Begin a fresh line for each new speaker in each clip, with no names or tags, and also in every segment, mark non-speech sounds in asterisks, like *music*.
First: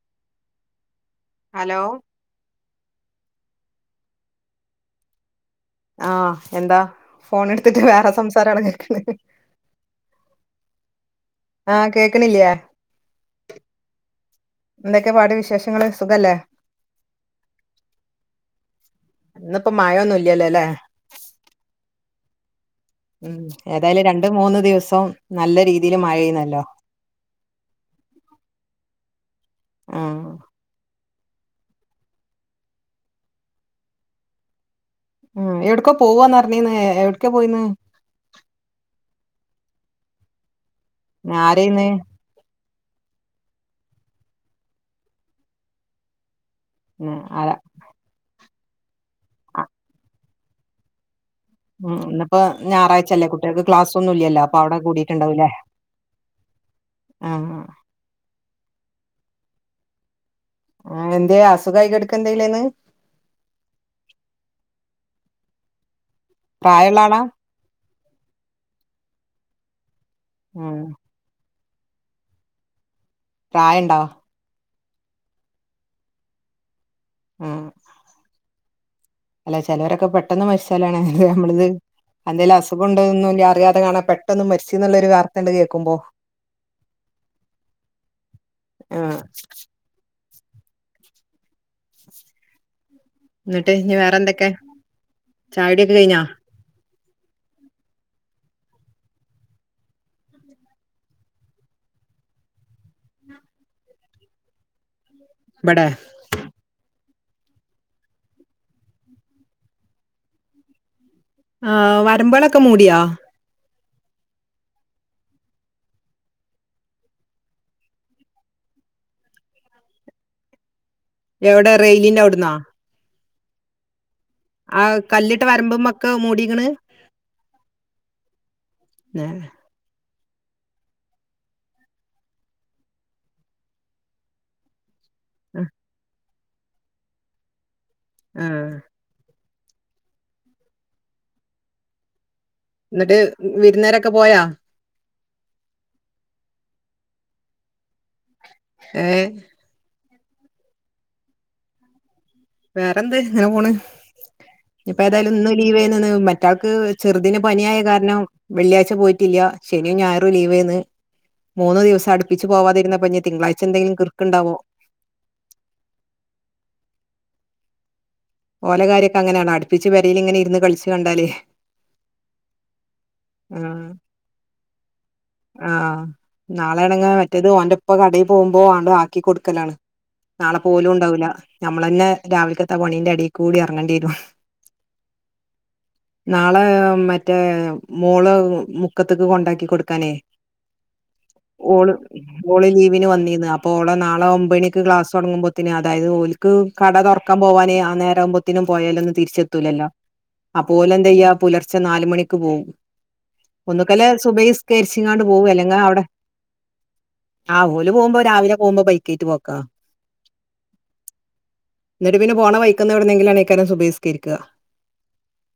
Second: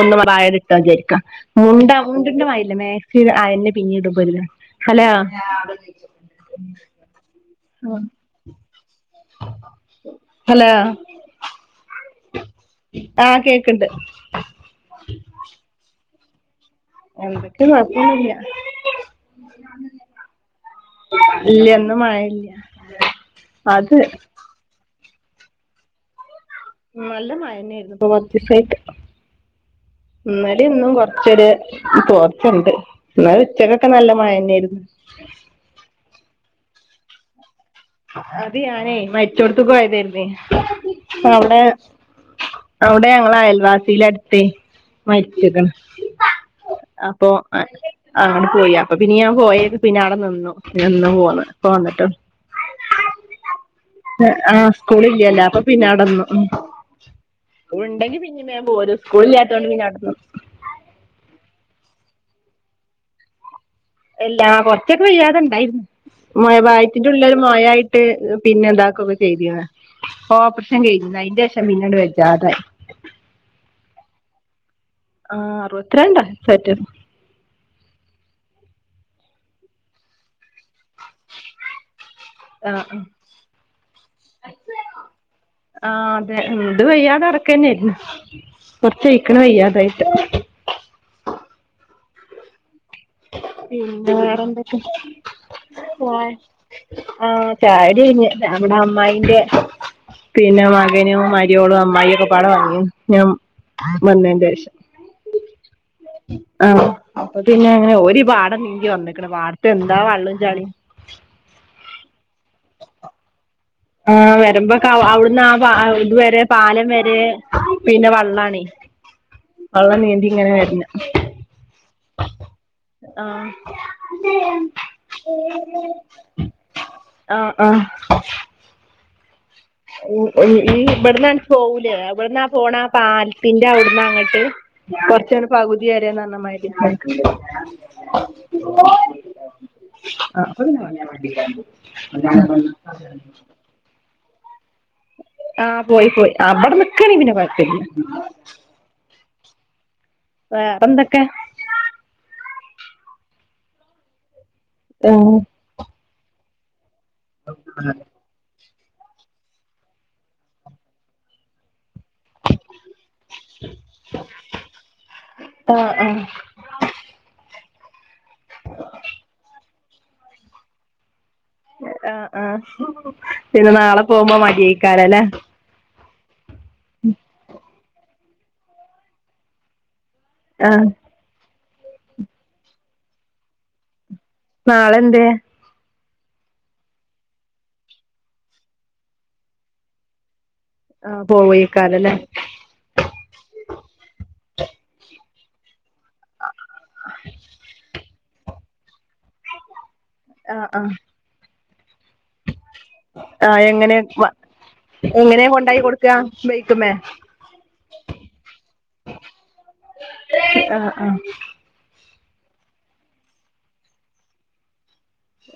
ഒന്ന് മ്പടെ ആയതിട്ടാ വിചാരിക്കാം
ഹലോ
*unintelligible* ഹലോ
ആഹ് എന്താ ഫോണ്എടുത്തിട്ട് വേറെ സംസാരക്കെ കേക്ക് ണ്
ഹലോ
ആഹ് കേക്കണില്ലേ
ആഹ കേക്കണ്ട്
എന്തൊക്കെ പാട് വിശേഷങ്ങള് സുഖല്ലേ
എന്തക്കേ കൊഴപ്പെന്നുല്ല
ഇന്നിപ്പോ മഴയൊന്നും ഇല്ലല്ലോ അല്ലേ
ഇല്ലന്ന് മഴ ല്ലയ
ഉം ഏതായാലും രണ്ട മൂന്ന് ദിവസവും നല്ല രീതിൽ മഴ ആയിരുന്നല്ലോ
ഉം നല്ല മഴ നേയിരുന്നു ഇപ്പൊ കൊച്ചീ സായിട്ട്
ആഹ്
ഇന്നലിം ഇന്നും കൊർച്ചൊര് ചോർച്ചണ്ട് ന്നാലും ഉച്ചക്കൊക്കെ നല്ല മഴന്നേയ്രുന്നു
ഉ എവിടക്ക പോവവാന്ന് അറിഞ്ഞീന്ന് എവിടക്കാ പോയിന്ന്
അത് ഞാനേ മര്ച്ചോട്ത്ത് പോയതേര്ന്ന് പ്പ അവിടെ
ആരേന്ന്
അവിടെ ഞങ്ങ അയൽവാസിയില അടുത്ത് മരിച്ചക്കണ അപ്പൊ
ആഹ്
ആ അങ്ങട്ട് പോയി അപ്പൊ പിന്നെ ഞാൻ പോയേ പിന്നെ അവിടെ നിന്നു നിന്ന് പോന്ന് ഇപ്പം വന്നിട്ടെ ള്ളു
അപ്പൊ ഞായറാഴ്ചല്ലേ കുട്ട്യോൾക്ക് ക്ലാസ് ഒന്നും ഇല്ലല്ലോ
ആ
അപ്പൊ അവിടെ
സ്കൂളില്ലല്ലോ
കൂടിട്ടുണ്ടാവൂലേ
അപ്പൊ പിന്നെ അവിടെ നിന്നു
ആഹ് ആഹ്
ഇനി വേ പോരു സ്കൂളില്ലാത്തോട്ട് പിന്നെ അവിടെന്ന്
ആ എന്തേ അസുഖായി കെട്ക്കാ എന്തേലേന്ന്
എല്ലാ കൊറച്ചൊക്കെ വയ്യാതണ്ടായിരുന്നു
പ്രായമുള്ള
വയ്യറ്റിന്റെ
ആളാ
ഒളിൽ ഒരു മഴാആയിട്ട് പിന്നെ ന്താക്കൊ കേ ചെയ്തതാ ഓപ്പറേഷം
ഉം
ചെയ്തതാ അയ്ന്റെ റ്റ മിന്നെണ്ട് വച്ചാതായി
പ്രായം ഉണ്ടോ
ആഹ് അറുപത്തിരണ്ടാ സെറ്റ
മ് അല്ല ചേലോരൊക്കെ പെട്ടെന്ന് മരിച്ചാലാണ് നമ്മളിത് എന്തേലും
ആ
അസുഖംണ്ട്ന്ന് ലും അറിയാതെ കാണാ പെട്ടന്ന് മരിച്ച് ന്ന്ള്ളൊരു വാർത്തയണ്ട്
ആ
കേക്കുമ്പോ
അതെ എന്ത് വയ്യാത ക്കെന്നരുന്നു. കൊറച്ച്
ആഹ്
ആഴിക്കണ വയ്യാതായിട്ട്
എന്നിട്ട് ഇനി
പിന്നെ
വേറെ എന്തൊക്കെ
വേറെന്തക്കെ
ചായടിയൊക്കെ കഴിഞ്ഞാ
പോയേ ആഹ ചാ *unintelligible* നമ്മടെ അമ്മായിന്റെ പിന്നെ മകനും മരിയോളും അമ്മായി ഒക്കെ പാടെ വന്നീന്നു ഞാൻ വന്നേന്റെ ഷം
ഇബടെ
ആ അപ്പൊ പിന്നെ അങ്ങനെ ഒര് പാടം നീന്തിയാ വന്ന്ക്ക്ണേപാടത്ത് എന്താ വ ള്ളും ചളിം
ആഹ് വരമ്പളൊക്കെ മൂടിയോ
ആഹ് വരമ്പ് ക്കെ ആ അവിടുന്ന് ആ പാ ആ ഇതുവരെ പാലം വരെ പിന്നെ വള്ളാണേ വള്ളം നീന്തി ങ്ങനെ വര്നം
എവിടെ റെയിലിന്റെ അവിടുന്നാ
ആഹ്
ആ കല്ലിട്ട് വരമ്പുമൊക്കെ മൂടിക്കണ്
ആഹ് ആഹ്
ന്നേ
ഉം ഇവിടന്ന് പോവൂലേ എവിടന്നാ പോണാ പാലത്തിന്റെ അവിടന്ന അങ്ങറ്റ് കൊറച്ചണ് പകുതി വരെന്ന പറഞ്ഞ മാതിരി
ആഹ്
*unintelligible*
എന്നിട്ട് വിരുന്നേരൊക്കെ പോയാ
ആഹ് പോയി പോയി അവിടെ നിക്കണേ പിന്നെ കുഴപ്പമില്ല
ഏഹ്
വേറെന്തക്കെ
വേറെന്ത് ഇങ്ങനെ പോണ് ഇപ്പ ഏതായാലും
ആഹ്
ഇന്ന് ലീവേന്നന്ന് മറ്റാൾക്ക് ചെറുതിന് പനിയായ കാരണം വെള്ളിയാഴ്ച പോയിട്ടില്ല ശനീം ഞായറും ലീവേന്ന് മൂന്ന് ദിവസം അടു പ്പിച്ച് പോവാതിരുന്നപ്പഞ്ഞെ തിങ്കളായ്‌ച എന്തേലും കിർക്കണ്ടാവോ
ആഹ് ആഹ്
ഓലകാര്യോക്കെ അങ്ങനെയാണ് അടുപ്പിച്ച് പെരേല് ഇങ്ങനെ ഇരുന്ന് കളിച്ച് കണ്ടാലേ
ആഹ് ആഹ്
ആ
പിന്നെ നാളെ പോകുമ്പോ മടിയായിക്കാണല്ലാ
ആഹ് നാളെണങ്ങ് മറ്റേത് ഓന്റുപ്പ കടേ പോകുമ്പോ ആണ്ട് ആക്കി കൊടുക്കലാണ് നാളെ
ആഹ്
പോവലും ഉണ്ടാവൂല്ല നമ്മളന്നെ രാവിലക്കത്ത പണിന്റെ അടിക്കൂടി എറങ്ങേണ്ടി വരും
നാളെ എന്തേ
നാളെ മറ്റേ മോള് മുക്കത്തക്ക് കൊണ്ടാക്കി കൊടുക്കാനേ
ആഹ്
ഓള്
പോവേക്കാരല്ലേ
ഓള് ലീവിന് വന്നീന്ന് അപ്പോ ഓള് നാളെ ഒമ്പയ്ണിക്ക് ക്ലാസ്സൊടങ്ങുമ്പോ ത്തിന് അതായത് ഓലിക്ക് കട തൊറക്കാൻ പോവാനേ ആ നേരം ആവുമ്പത്തിന് പൊയേലൊന്ന് തിരിച്ചെത്തൂല്ലല്ലോ
ആഹ് ആഹ്
അപ്പോലെന്ത ചെയ്യാ പുലർച്ച നാല് മണിക്ക് പോകും
ആഹ് എങ്ങനെ
ഒന്നുക്കല്ലേ സുബഹി നിസ്കരിച്ചിങ്ങാണ്ട്
എങ്ങനെ
പോവു അല്ലെങ്ങാ
കൊണ്ടായി
അവിടെ
കൊടുക്കാ ബൈക്കുമ്മേ
ആ ഓല് പോകുമ്പോ രാവിലെ പോവുമ്പോ ബൈക്കേറ്റ് പോക്കാ
ആഹ് ആഹ്
എന്നിട്ട് പിന്നെ പോണ വൈക്കന്ന് എവിടെന്നങ്കിലാണ് ഇക്കാരൻ സുബഹി നിസ്‌ക്കരിക്കുക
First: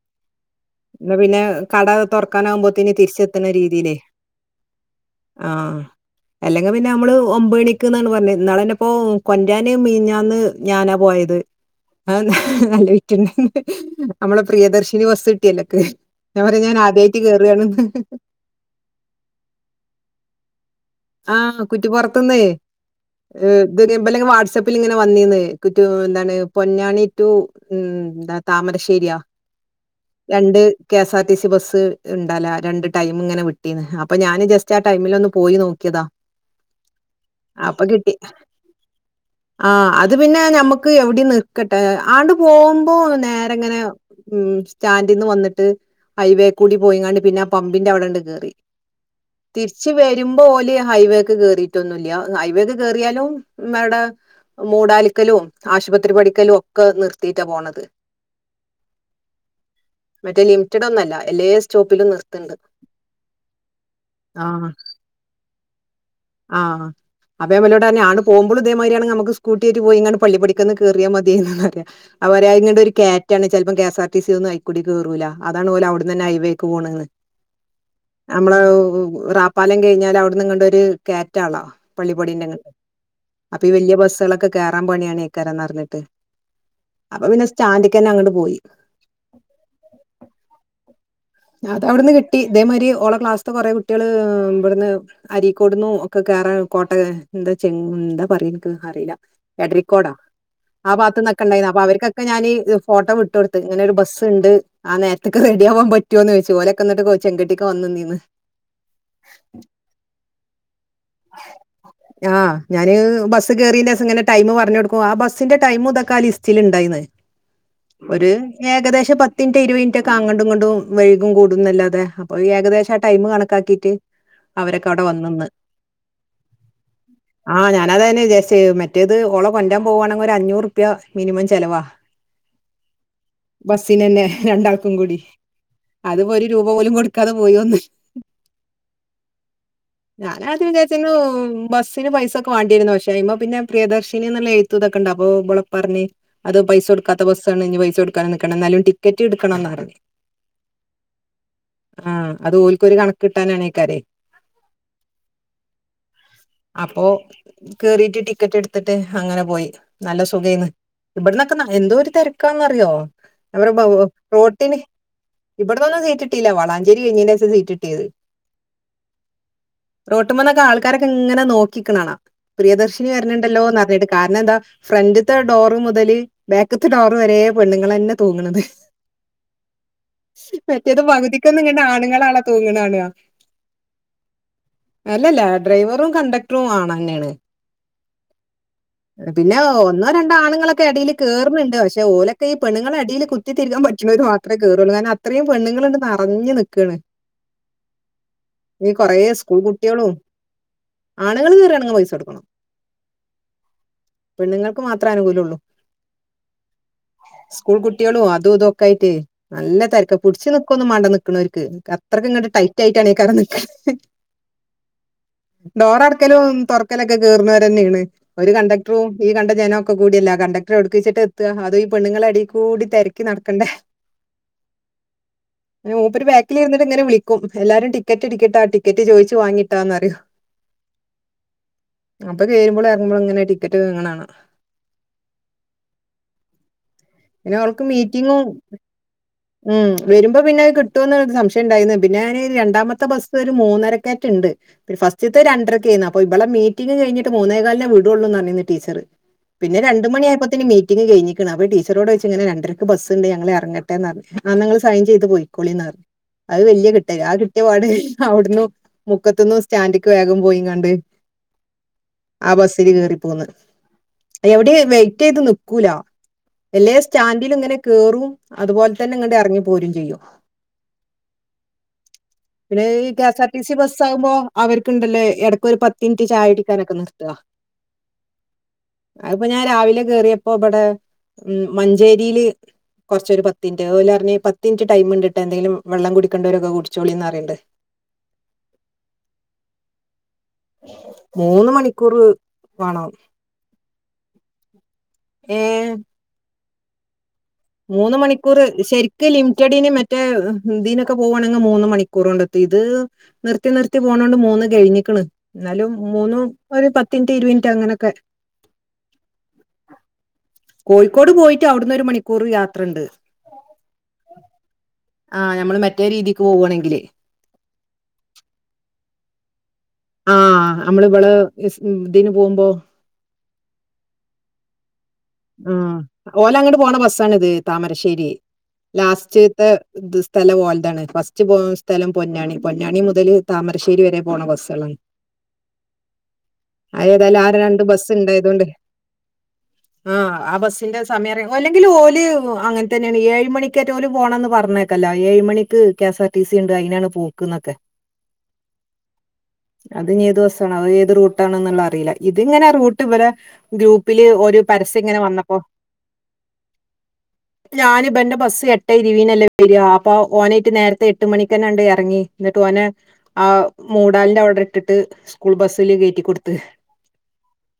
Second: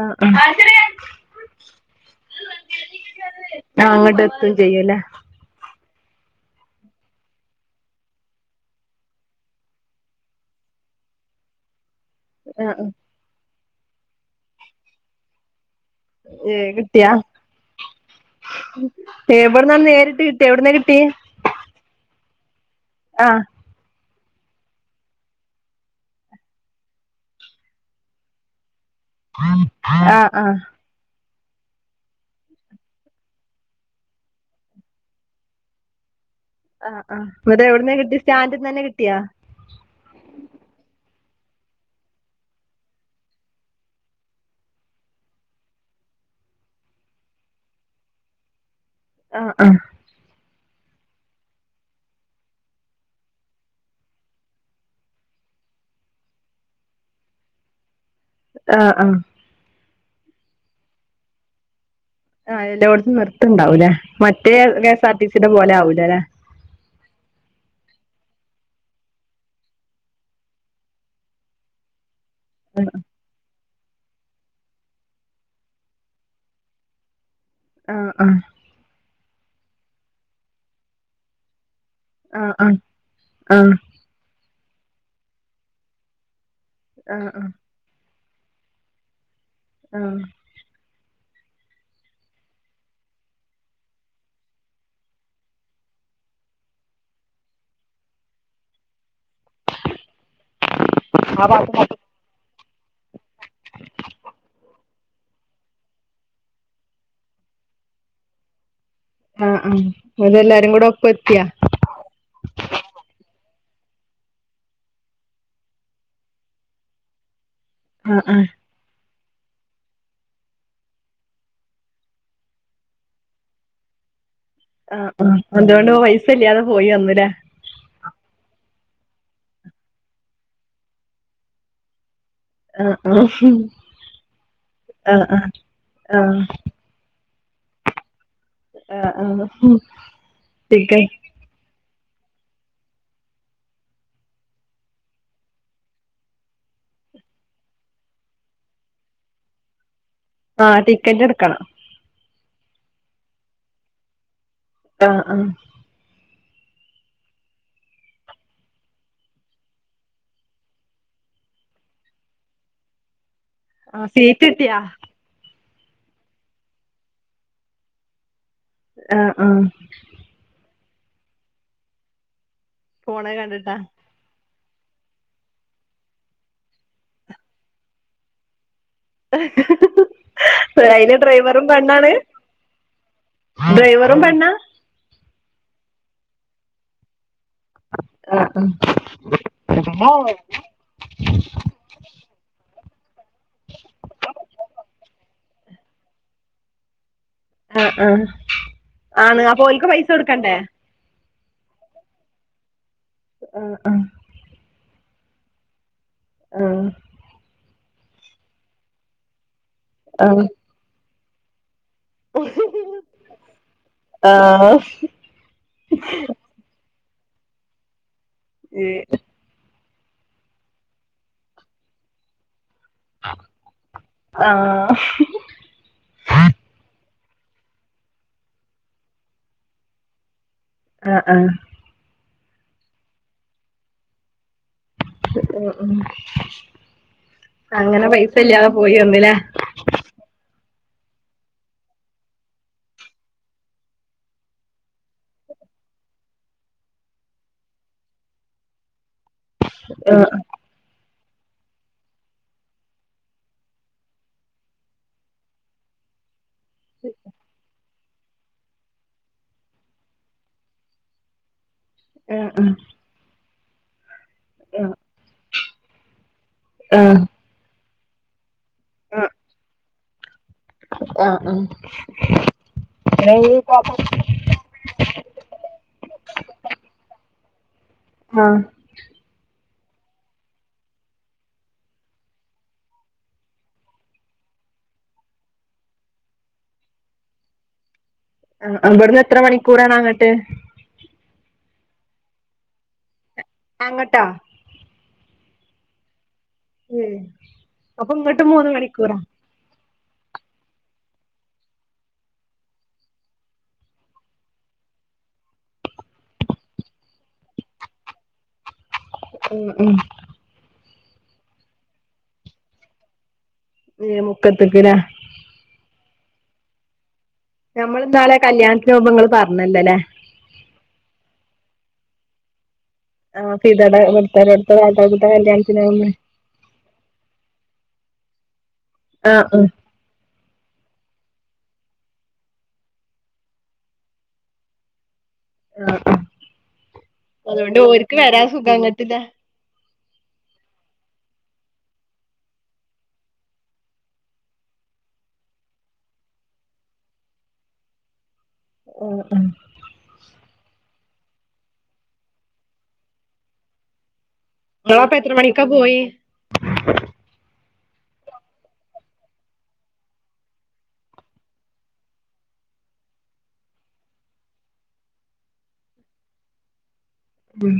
ആഹ് ആഹ്
എന്നാ പിന്നെ കട തുറക്കാനാവുമ്പോത്തിന് തിരിച്ചെത്തുണ രീതി
ആ അങ്ങട് എത്തും ചെയ്യൂല്ലേ
ആഹ് അല്ലെങ്കിൽ പിന്നെ ഞമ്മള് ഒമ്പൊയ്ണിക്ക്ന്നാണ് പറഞ്ഞേ ഇന്നാളന്നപ്പോ കൊൻ്റാന് മീഞ്ഞാന്ന് ഞാനാ പോയത് ആഹ് ആലോയിക്കുണേ നമ്മളെ പ്രിയദർശിനി ബസ് കിട്ടിയല്ലോക്ക് ഞാൻ
ഏ
പറയാ ഞാൻ
കിട്ടിയാ
ആദ്യായിട്ട് കേറാണ്ന്ന്
എവിടന്നാണ് നേരിട്ട് കിട്ടി എവിടന്നാ കിട്ടി
ആഹ കുറ്റിപ്പുറത്തു നിന്ന്
ആഹ്
ഏ- ഇബലെകെവാട്സആപ്പിൽ ഇങ്ങനെ വന്നിന്ന് കുറ്റ എന്താണ്. പൊന്നാണി ടു ഉം എന്താ താമരശ്ശേരിയാ.
ആഹ ആഹ
രണ്ട് K S R T C bus ഉണ്ടല്ല രണ്ട് ടൈം ഇങ്ങനെ വിട്ടീന്ന് അപ്പൊ ഞാന് ജസ്റ്റ് ആ ടൈമിലൊന്ന് പോയി നോക്കിയതാ
ആഹ് ആഹ് അതെ എവിടെന്ന കിട്ടി സ്റ്റാൻഡിന്ന് തന്നെ കിട്ടിയാ
ആ അത് പിന്നെ ഞമ്മക്ക് എവിടേം നിർ കെട്ടെ ആണ്ട് പോകുമ്പോ നേരെങ്ങനെ ഉം സ്റ്റാൻഡിന്ന് വന്നിട്ട് ഹയ്‌വേ കൂടി പോയിങ്ങാണ്ട് പിന്നെ ആ പമ്പിന്റെ അവിടെണ്ട് കേറി
ആഹ് ആഹ്
തിരിച്ച് വെര് വരുമ്പോ ഓല് ഹൈവേക്ക് കേറീട്ടൊന്നുല്ല ഹൈവേ ഒക്കെ കേറിയാലും മേടെ മൂടാലിക്കലും ആശുപത്രി പഠിക്കലും ഒക്കെ നിർത്തിട്ടാ പോണത്
ആഹ് ആഹ്
മറ്റേ ലിമിറ്റഡ് ഒന്നല്ല എല്ലേ സ്റ്റോപ്പിലും നിർ
ആഹ് എല്ലോട്ത്തും നിർത്ത്ണ്ടാവൂലെ മറ്റെ കെ സ്ആർടിസി നെ പേലേ ആവൂലലെ
ആഹ അപ്പം ഭംലോടെപറഞ്ഞു ആല് പോകുബോയും ഇതേ മാതിരി ആണെങ്കിൽ നമ്മക് സ്‌കൂട്ടി ആയിട്ടു പോയി ഇങ്ങട്ട്പള്ളി പഠിക്കന്ന് കയറിയ മതിയാരുന്നു. അവര് അയിരുന്നുഒരു കെറ്റാണ് ചിലപ്പ കെസ്ർടി സി ഒന്നും അതിൽക്കൂടി കയറൂ അതാണ് പോലെ അവിടന്ന്ഹൈവേക്ക് പോണത്.
ആഹ് ആഹ്
നമ്മള് റാപ്പാലം കഴിഞ്ഞാൽ അവിടുന്ന് ഇങ്ങണ്ട്ഒരു കായറ്റ ആണല്ലോ പള്ളി പടിന്റെ
ആഹ്
അങ്ങ
ആഹ്
അപ്പൊ
ആഹ്
ഈ വലിയ ബസ്സുകളൊക്കെ കേറാൻ പണിയാണ് ക്കാരന്ന് പറഞട്ട് അപ്പൊ
ആഹ്
പിന്നെ സ്റ്റാൻഡക്ക് തന്നെ അങ്ങട്പോയി.
ആഹ
അതു അവിടുന്ന് കിട്ടി ഇതേമാതിരി ഓളോ ക്ലാസ്സിന്കുറെ കുട്ടികള് ഇവിടുന്ന് അരിക്കോടുന്നു ഒക്കെ കേയറാൻ കോട്ട എന്താ ചെ യ്ന്ന്എന്താ പറയുന്ന്എനിക്ക് അറിയില്ല എടരികോടാആ ഭാകത്ത്ന്ന് നിന്നൊക്കെ ഉണ്ടായിരുന്നു അപ്പൊ
ആഹ്
അവർക് ഓ ഒക്കെ ഞാനി ഫോട്ടോ വിട്ട് കൊടുത്ത് ഇങ്ങനെ ഒരു ബസ് ഉണ്ട് ആ നേരത്ത്ക്റെഡി ആവാൻ പറ്റും പറ്റോന്ന് ചോയിച്ചു ഓലെക്ക എന്നിട്ട്ചെകാട്ടിക്ക് വന്ന നീ നിന്നിനി.
ആഹ് ആ അതെല്ലാരും കൂടെ ഒപ്പം എത്തിയാ.
അ ആഹ് ഞാന് ബസ് കേയറിന്റെ ഇങ്ങനെ ടൈമപറഞ് കൊടുക്കും ആ ബസ്സിന്റെ ടൈം ഇതൊെ ആ ലിസ്റ്റിൽ ഉണ്ടായിരുന്നു.
ആഹ്
ഒരു
ആഹ്
ഏകദേശം പത്ത് മിനിറ്റ് ഇരുപത് മിനിറ്റ് ഒക്കെ അങ്ങണ്ടും ഇങ്ങണ്ടും വൈകും കൂടുന്നല്ലാതെ അപ്പൊ ഏകദേശം ആ ടൈം കണക്കാക്കിട്ട്
ആ ആഅതുകൊണ്ട് പൈസഇല്ലാതെ പോയി വന്നുല്ലോ.
ആഞാൻ അതന്നെ വിചാരിച്ച്മറ്റേത്ഓളെകൊണ്ടരാൻ പോകവാണെങ്കിൽ ഒരു അഞ്ഞൂറ് ഉറുപ്യ മിനിമം ചെലവാ.
ആഹ് ആഹ്
ബസിൽ ലനെ രണ്ടാൾക്കും കൂടി
ആഹ് ആഹ്
അത് ഇപ്പോ ഒരു
ആഹ്
രൂപ പോലും കൊടുക്കാതെ പോയി വന്ന്.
ആഹ് ആഹ്
ഞാൻ അത് വിചാരിച്ച്
ടിക്ക
തന്നെബസ് ബസിന് പൈസ ഒക്കെ വേണ്ടി വരുന്നു വച്ച്അതിമോ പിന്നെ പ്രിയദർശിനി എന്നുളള എഴുത്തതൊക്കെണ്ട അപ്പോ ഇവളെ ഉപ്പ പറഞ്. അത് പൈസ കൊടുക്കാത്ത ബസ്സണ് ഇനി പൈസ കൊടുക്കൻ നിക്കണം എന്നാലും ടിക്കറ്റ് എടുക്കണന്ന് പറഞ്ഞ്.
ആഹ് ടിക്കറ്റ് എടുക്കണം
ആഹ് അത് ഓൽക്ക് ഒരു കണക്ക് കിട്ടാനാൽക്കാരം
ആഹ ആഹ
അപ്പോ കെറിട്ട് ടിക്കറ്റ് എടുത്തിട്ട് അങ്ങനെ പോയി നല്ല സുഖ യിരുന്നു. ഇവിടന്നൊക്കെ എന്തോ ഒരു തിരക്കാന്ന്റിയോ
ആഹ് സീറ്റ്
റോട്ടീന്
കിട്ടിയാ
ഇവിടന്നൊന്നും സീറ്റിട്ടില്ല വളാഞ്ചോരി കഴിഞ്ഞതിന് ശേഷംസീറ്റ് കിട്ടിയത്
ആഹ് ആഹ്
റോട്ടുമന്നൊക്കെ ആൾക്കാരൊക്കെ ങ്ങനെ നോക്കി നിൽക്ക്ണ്കണാം പ്രിയദർശിനി
പോണ
വര്ണ്
കണ്ടിട്ടാ
ണ്ടലോപറഞ്ഞിട്ട് കാരണം എന്താ ഫ്രണ്ടത്തെ ഡോറ് മുതല് ബാക്ക്ത്തെ ഡോറ് വര പെണ്ണുങ്ങൾ തന്നെ തൂങ്ങ്ണത്.
*unintelligible*
മറ്റേത്
അയില്
പകുതിക്കൊന്നും
ഡ്രൈവറും
ഇങ്ങട്
പെണ്ണാണ്
ആണുങ്ങളാണ് തൂങ്ങുണത് കാണാ.
ഡ്രൈവറും പെണ്ണാ
അല്ലല്ല ഡ്രൈവറും കണ്ടെക്ടറുംആൺ ന്നെയാണ്.
ആഹ്
പിന്നെ ഒന്നോ രണ്ടോ ആണുങ്ങളൊക്കെ ഇടയില് കേറുന്നുണ്ട് പക്ഷെ ഓലൊക്കെ ഈ പെണ്ണുങ്ങളുടെ അടിയില് കുത്തിതിരിക്കാൻ പറ്റണത് മാത്രമേ കേറൊള്ളൂ കാരണംഅത്രയും പെണ്ണുങ്ങള് ഇങ്ങനെ നിറഞ് നിക്കാണ്
ആ ആ ആണ്
സ്കൂൾ
അപ്പൊ ഓൽക്ക്പൈസ
കുട്ടികളും
കൊടുക്കണ്ടേ.
ആണുങ്ങൾ കേറാണങ്കിൽപൈസ കൊടുക്കണം.
ആഹ ആഹ
പെണ്ങ്ങൾക്ക് മാത്രേ അനുകൂലം ഉള്ളൂ.
ആഹ
സ്കൂൾ കുട്ടികളും അതും ഇതും ഒക്കെ ആയിട്ട് നല്ല തിരക്
ആ
പിടച്ച് നിക്ക പിടിക്കുന്നു വേണ്ടനിക്ക്ണോൽക്ക് അത്രക്ക ഇങ്ങോട്ട് ടൈറ്റ് ആയിട്ടാണ് നിൽക്കല്ഡോർ അടക്കലും തുറ ഇങ്ങനെ ഒക്കെ കേറുനോർന്നെയാണ് ഒരു കണ്ടക്ടറും ഈ കണ്ട ജനം ഒക്കെ ഒക്കെ കൂടിയല്ല കണ്ടക്ടറെ എവിടക്ക വെച്ചിട്ട് എത്തുക അതു പെണ്ണുങ്ങളുടെ അടി കൂടിതിരക്കി നടക്കണ്ടേ?
ആ
മൂപ്പര് ബാക്കിലിരുന്നിട്ട്ഇങ്ങനെ വിളിക്കും. എല്ലാരും ടിക്കറ്റ് ഇ ടി ക്കേട്ടോ ടിക്കറ്റ് ചോദിച്ചു വാങ്ങിട്ടാന്ന് പറയും. *inaudible*
ആ ആ
അപ്പൊ കേറുമ്പോഴും ഇറങ്ങുമ്പോഴും ഇങ്ങനെ ടിക്കറ്റ് *unintelligible*
ഉം ഉം
പിന്നെ അവൾക്ക്
അങ്ങനെ പൈസ
മീറ്റിങ്ങും
ഇല്ലാതെ പോയി വന്നില്ലേ?
ഉം വരുമ്പോ പിന്നെ അത് കിട്ടുമെന്ന് സംശയം ഉണ്ടായിരുന്നു. പിന്നെ രണ്ടാമത്തെ ബസ് ഒരു മൂന്നരക്കേറ്റ് ഉണ്ട്. ഫസ്റ്റിലത്തെ രണ്ടരയ്ക്കായിരുന്നു. അപ്പൊ ഇവളെ മീറ്റിങ്ങ്കഴിഞ്ഞിട്ട് മൂന്നേ കാലിനെ വിടുള്ളൂന്ന് പറഞ്ഞു ടീച്ചർ. പിന്നെ രണ്ട്
ആ
മണിയായപ്പോ തന്നെ മീറ്റിങ്ങ്കഴിഞ്ഞേക്കണു അപ്പം ടീച്ച രോട് ചോദിച്ച് ഇങ്ങനെ രണ്ടരയ്ക്ക് ബസ് ഉണ്ട് ഞങ്ങള് ഇറങ്ങട്ടെ എന്ന് പറഞ്ഞു. ആ നിങ്ങള് സൈൻ ചെയ്ത് പോയിക്കോളിന്ന് പറഞ്ഞു. അത് വലിയ കിട്ടല് ആ കിട്ടിയപാട് അവിടന്നും മുക്കത്തുന്നും സ്റ്റാന്റിലേക്ക് വേഗം പോയിങാണ്ട് ആ ബസില് കയറി പോന്ന്
ആ ആ
എവിടെയും വെറ്റ് ചെയ്ത് നിക്കൂല.
ആ
എല്ലാംസ്റ്റാന്റിലും ഇങ്ങനെ കേറും അതുപോലെ തന്നെ ഇങ്ങോട്ട് ഇറങ്ങി പോരുകയും ചെയ്യും.
ആ ആ
വിടെ ഈ K, S, R, T, C, bus ആകുമ്പോ അവർക്കുണ്ടല്ലേ ഇടക്ക് ഒരു പത്തുമിനിറ്റ് ചായകുടിക്കാനൊക്കെ നിർത്തുക.
ആ
അതിപ്പോ ഞാൻ രാവിലെ കേയറിയപ്പോ ഇവിടെ ഉം മഞ്ചേരിയില് കുറച്ച് ഒരു പത്തു മിനിറ്റ് ഓല് പറഞ്ഞു പത്തു മിനിറ്റ്ടൈം ഉണ്ട് കോട്ടോ എന്തെങ്കിലും വെള്ളം കുടിക്കണ്ടവരൊക്കെ കുടിച്ചോളിന്ന് പറയുന്നുണ്ട്.
ആ ഇവട്ന്ന് എത്ര മണിക്കൂറാണ് അങ്ങട്ട്?
മൂന്ന് മണിക്കൂർ വാ ണം.
അങ്ങട്ടോ?
ഏമ്
ഉം അപ്പൊ
മൂന്ന്
ഇങ്ങോട്ട്
മണിക്കൂർ
മൂന്ന് മണിക്കൂറാ
ശരിക്കും ലിമിറ്റഡിന് *unintelligible* മറ്റേ ഇതിനൊക്കെ പോവുവാണെങ്കിൽ മൂന്ന് മണിക്കൂർ കൊണ്ട്എത്തുംഇത് നിർത്തി നിർത്തി പോണോണ്ട് മൂന്ന് കഴിഞ്ഞിക്കണ്. ന്നാലും മൂന്നും ഒരു പത്ത് മിനിറ്റ് ഇരുപത് മിനിറ്റ് അങ്ങനൊക്കെ.
ഉം ഉം
കോഴിക്കോട് പോയിട്ട് അവിടുന്ന് ഒരു മണിക്കൂർ യാത്രയുണ്ട്.
*unintelligible* യെ മുക്കത്ത് ലെ
ആ നമ്മൾ മറ്റേ രീതിക്ക് പോവാണെങ്കില്-
നമ്മൾ ഇന്നാളെ കല്യാണത്തിനു പോകുമ്പോ ഇങ്ങള്പറഞ്ഞില്ലല്ലേ
ആ നമ്മള് ഇവള് ഇതി *unintelligible* ന് പോകുമ്പോ
ആ ഫീതെടെ *unintelligible* *unintelligible*
ഉം ഓല് അങ്ങോട്ട് പോണ ബസ്സണിത് താമരശ്ശേരി
ആഹ്
ലാസ്റ്റത്തെ ത് സ്ഥലം ഓൽതാണ് ഫസ്റ്റ് പോ സ്ഥലം പൊന്നാനി പൊന്നാനി മുതല് താമരശ്ശേരി വെരെ പോണ ബസ്സെളാണ്
ആഹ്
അത് ഏതായാലും ആ രണ്ട് ബസ്സ്ണ്ടായതോണ്ട്
പിന്നെ
ആ ആ ബസിന്റെ സമയം അല്ലെങ്കിൽ ഓല് അങ്ങനെ തന്നെയാണ് ഏഴ് മണികേറ്റാ പോണംന്ന് പറഞ ല്ല ഏഴു മണിക്ക് K S R T C ഉണ്ട് അയിനാണ് പോക്ക്ന്നൊക്കെ
ഓ
അത് ഏത് ബസ് ആണോ ഏ റൂട്ടാണോ എന്നുള്ളത് അറിയി ല്ല ഇത് ഇങ്ങനെ റൂട്ട് ഇവരെ ഗ്രൂപ്പില് ഒരു
നി *unintelligible*
പരസ്യം ഇങ്ങനെ
ങ്ങളപ്പംഎത്ര
വന്നപ്പോ
മണിക്കാ പോയി
ഞാൻ ഇബന്റെ ബസ്സ് എട്ട് ഇരുപതിനല്ലേ വരിക അപ്പൊ ഓനാ യിട്ട്നേരത്തെ എട്ട് മണിക്ക് ന്നെയങി ഇറങ്ങി. ന്നട്ട് ഓനെ ആ മൂടാലിന്റെ ഓർഡർ ഇട്ടിട്ട് സ്കൂൾ ബസ്സില് കയറ്റിക്കൊടുത്ത്
ഉം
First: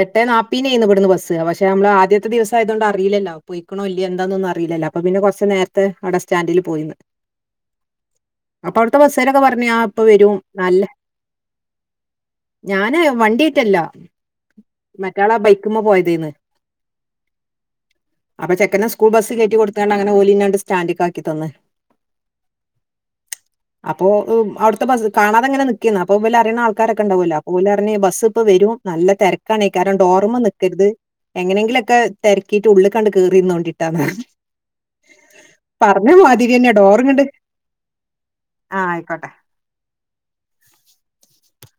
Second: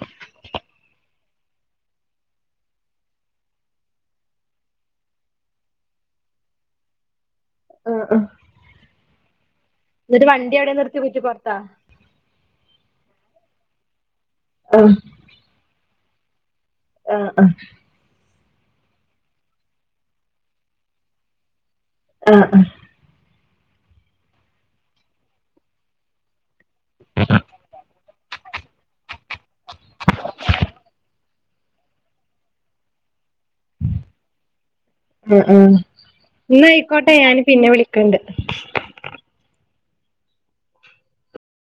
എട്ടേ നാപ്പിനേന്ന് ഇബട്ന്ന് ബസ് സ് പക്ഷെ ഞമ്മളെ ആദ്യത്തെ ദിവസായതോണ്ട് അറീല്ലല്ലോ പാേയ്ക്ക്ണാേ ഇല്ലേ എന്താന്നൊന്നും അറീലല്ലോ അപ്പ പിന്നെ കൊർച്ച് നേര് ത് അടെ സ്റ്റാൻഡ്ല് പോയിന്ന്
ആഹ് ആഹ്
അപ്പ അവ്ട്ത്തെ ബസേരാെക്കെ പർഞ്ഞ് ആ ഇപ്പൊ
ന്നട്ട്
വരും
വണ്ടി എവ്ടെ
നല്ല
നിർത്ത്യേ കുറ്റി പൊർത്താ
ഞാന് വണ്ടീയ്റ്റല്ലാ
ആഹ്
ക്കാന്നാ ബൈക്ക്മ്മെ പോയെതേന്ന്
ആഹ് ആഹ്
അപ്പ ചെക്കനെ സ്കൂൾ ബസ്സ് കേറ്റി കൊട്ത്താണ്ട് അങ്ങനെ ഓലിന്നാണ്ട് സ്റ്റാൻഡ്ക്കാക്കി തന്ന്
ആഹ് ആഹ്
അപ്പൊ അവ്ട്ത്തെ ബസ് കാണാതെങ്ങനെ നിക്കേന്ന് അപ്പൊ ബലറീണ ആൾ ക്കാരക്കെണ്ടാവാെല്ലോ അപ്പോലർഞ്ഞ് ബസ് ഇപ്പം വെരും നല്ല തെരക്കാണെയ്ക്കാരം ഡോറ്മ നിക്കര്ത് എങ്ങെനെങ്കിലൊക്കെ തെരക്കീട്ട് ഉള്ള്ക്കാണ്ട് കേറിര്ന്നാേണ്ടിട്ടാ പർ
ആഹ് ആഹ് ഇന്നായ്ക്കോട്ടെ ഞാന് പിന്നെ വിളിക്കണ്ട്
ആഹ് അയ്ക്കോട്ടെ